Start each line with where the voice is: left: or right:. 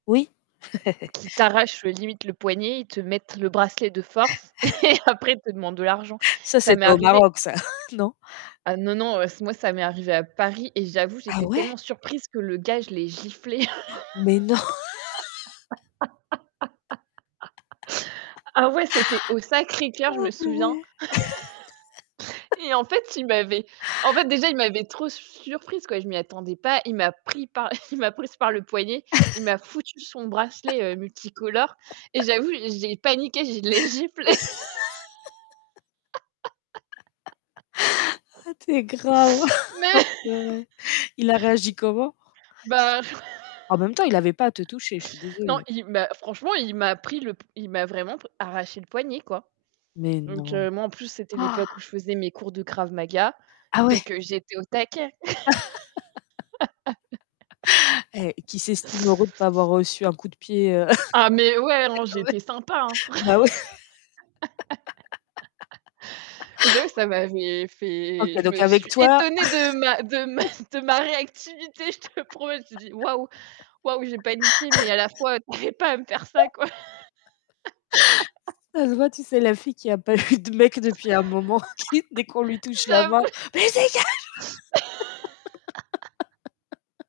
left: Oui.
right: Qui t'arrachent, heu, limite le poignet, ils te mettent le bracelet de force et après, ils te demandent de l'argent.
left: Ça,
right: Ça
left: c'est
right: m'est
left: pas au
right: arrivé
left: Maroc ça. Non?
right: Ah, non, non, heu, ç moi, ça m'est arrivé à Paris et j'avoue,
left: Ah
right: j'étais
left: ouais?
right: tellement surprise que le gars je l'ai giflé.
left: Mais non?
right: Ah ouais, c'était au Sacré Cœur, je
left: Ah
right: me souviens,
left: purée.
right: et en fait il m'avait en fait déjà, il m'avait trop surprise, quoi, je m'y attendais pas, il m'a pris par la il m'a prise par le poignet, il m'a foutu son bracelet, heu, multicolore et j'avoue, j'ai paniqué, je l'ai giflé.
left: Ah tu es grave!
right: Mais
left: Oh purée. Il a réagi comment?
right: Bah
left: En même temps, il avait pas à te toucher. Je suis
right: non
left: désolée.
right: il bah franchement, il m'a pris le p il m'a vraiment p arraché le poignet, quoi.
left: Mais
right: Donc,
left: non.
right: heu, moi en plus, c'était l'époque où je faisais mes cours de krav maga,
left: Ah ouais?
right: donc, heu, j'étais au taquet.
left: Hé, qu'il s'estime heureux de pas avoir reçu un coup de pied, heu,
right: Ah, mais ouais, hein, j'étais sympa, hein.
left: [unintelligible]
right: Fr
left: bah, oui.
right: et j'avoue que ça m'avait fait
left: OK,
right: je
left: donc
right: me
left: avec
right: suis
left: toi
right: étonnée de ma de ma de ma réactivité, je te promets je me suis dit: «Waouh waouh», j'ai paniqué, mais à la fois, heu, tu avais pas à me faire ça, quoi.
left: Ça se voit. Tu sais la fille qui a pas eu de mec depuis un moment, qui, dès qu'on lui touche la main:
right: J'avoue
left: «Beh, dégage!»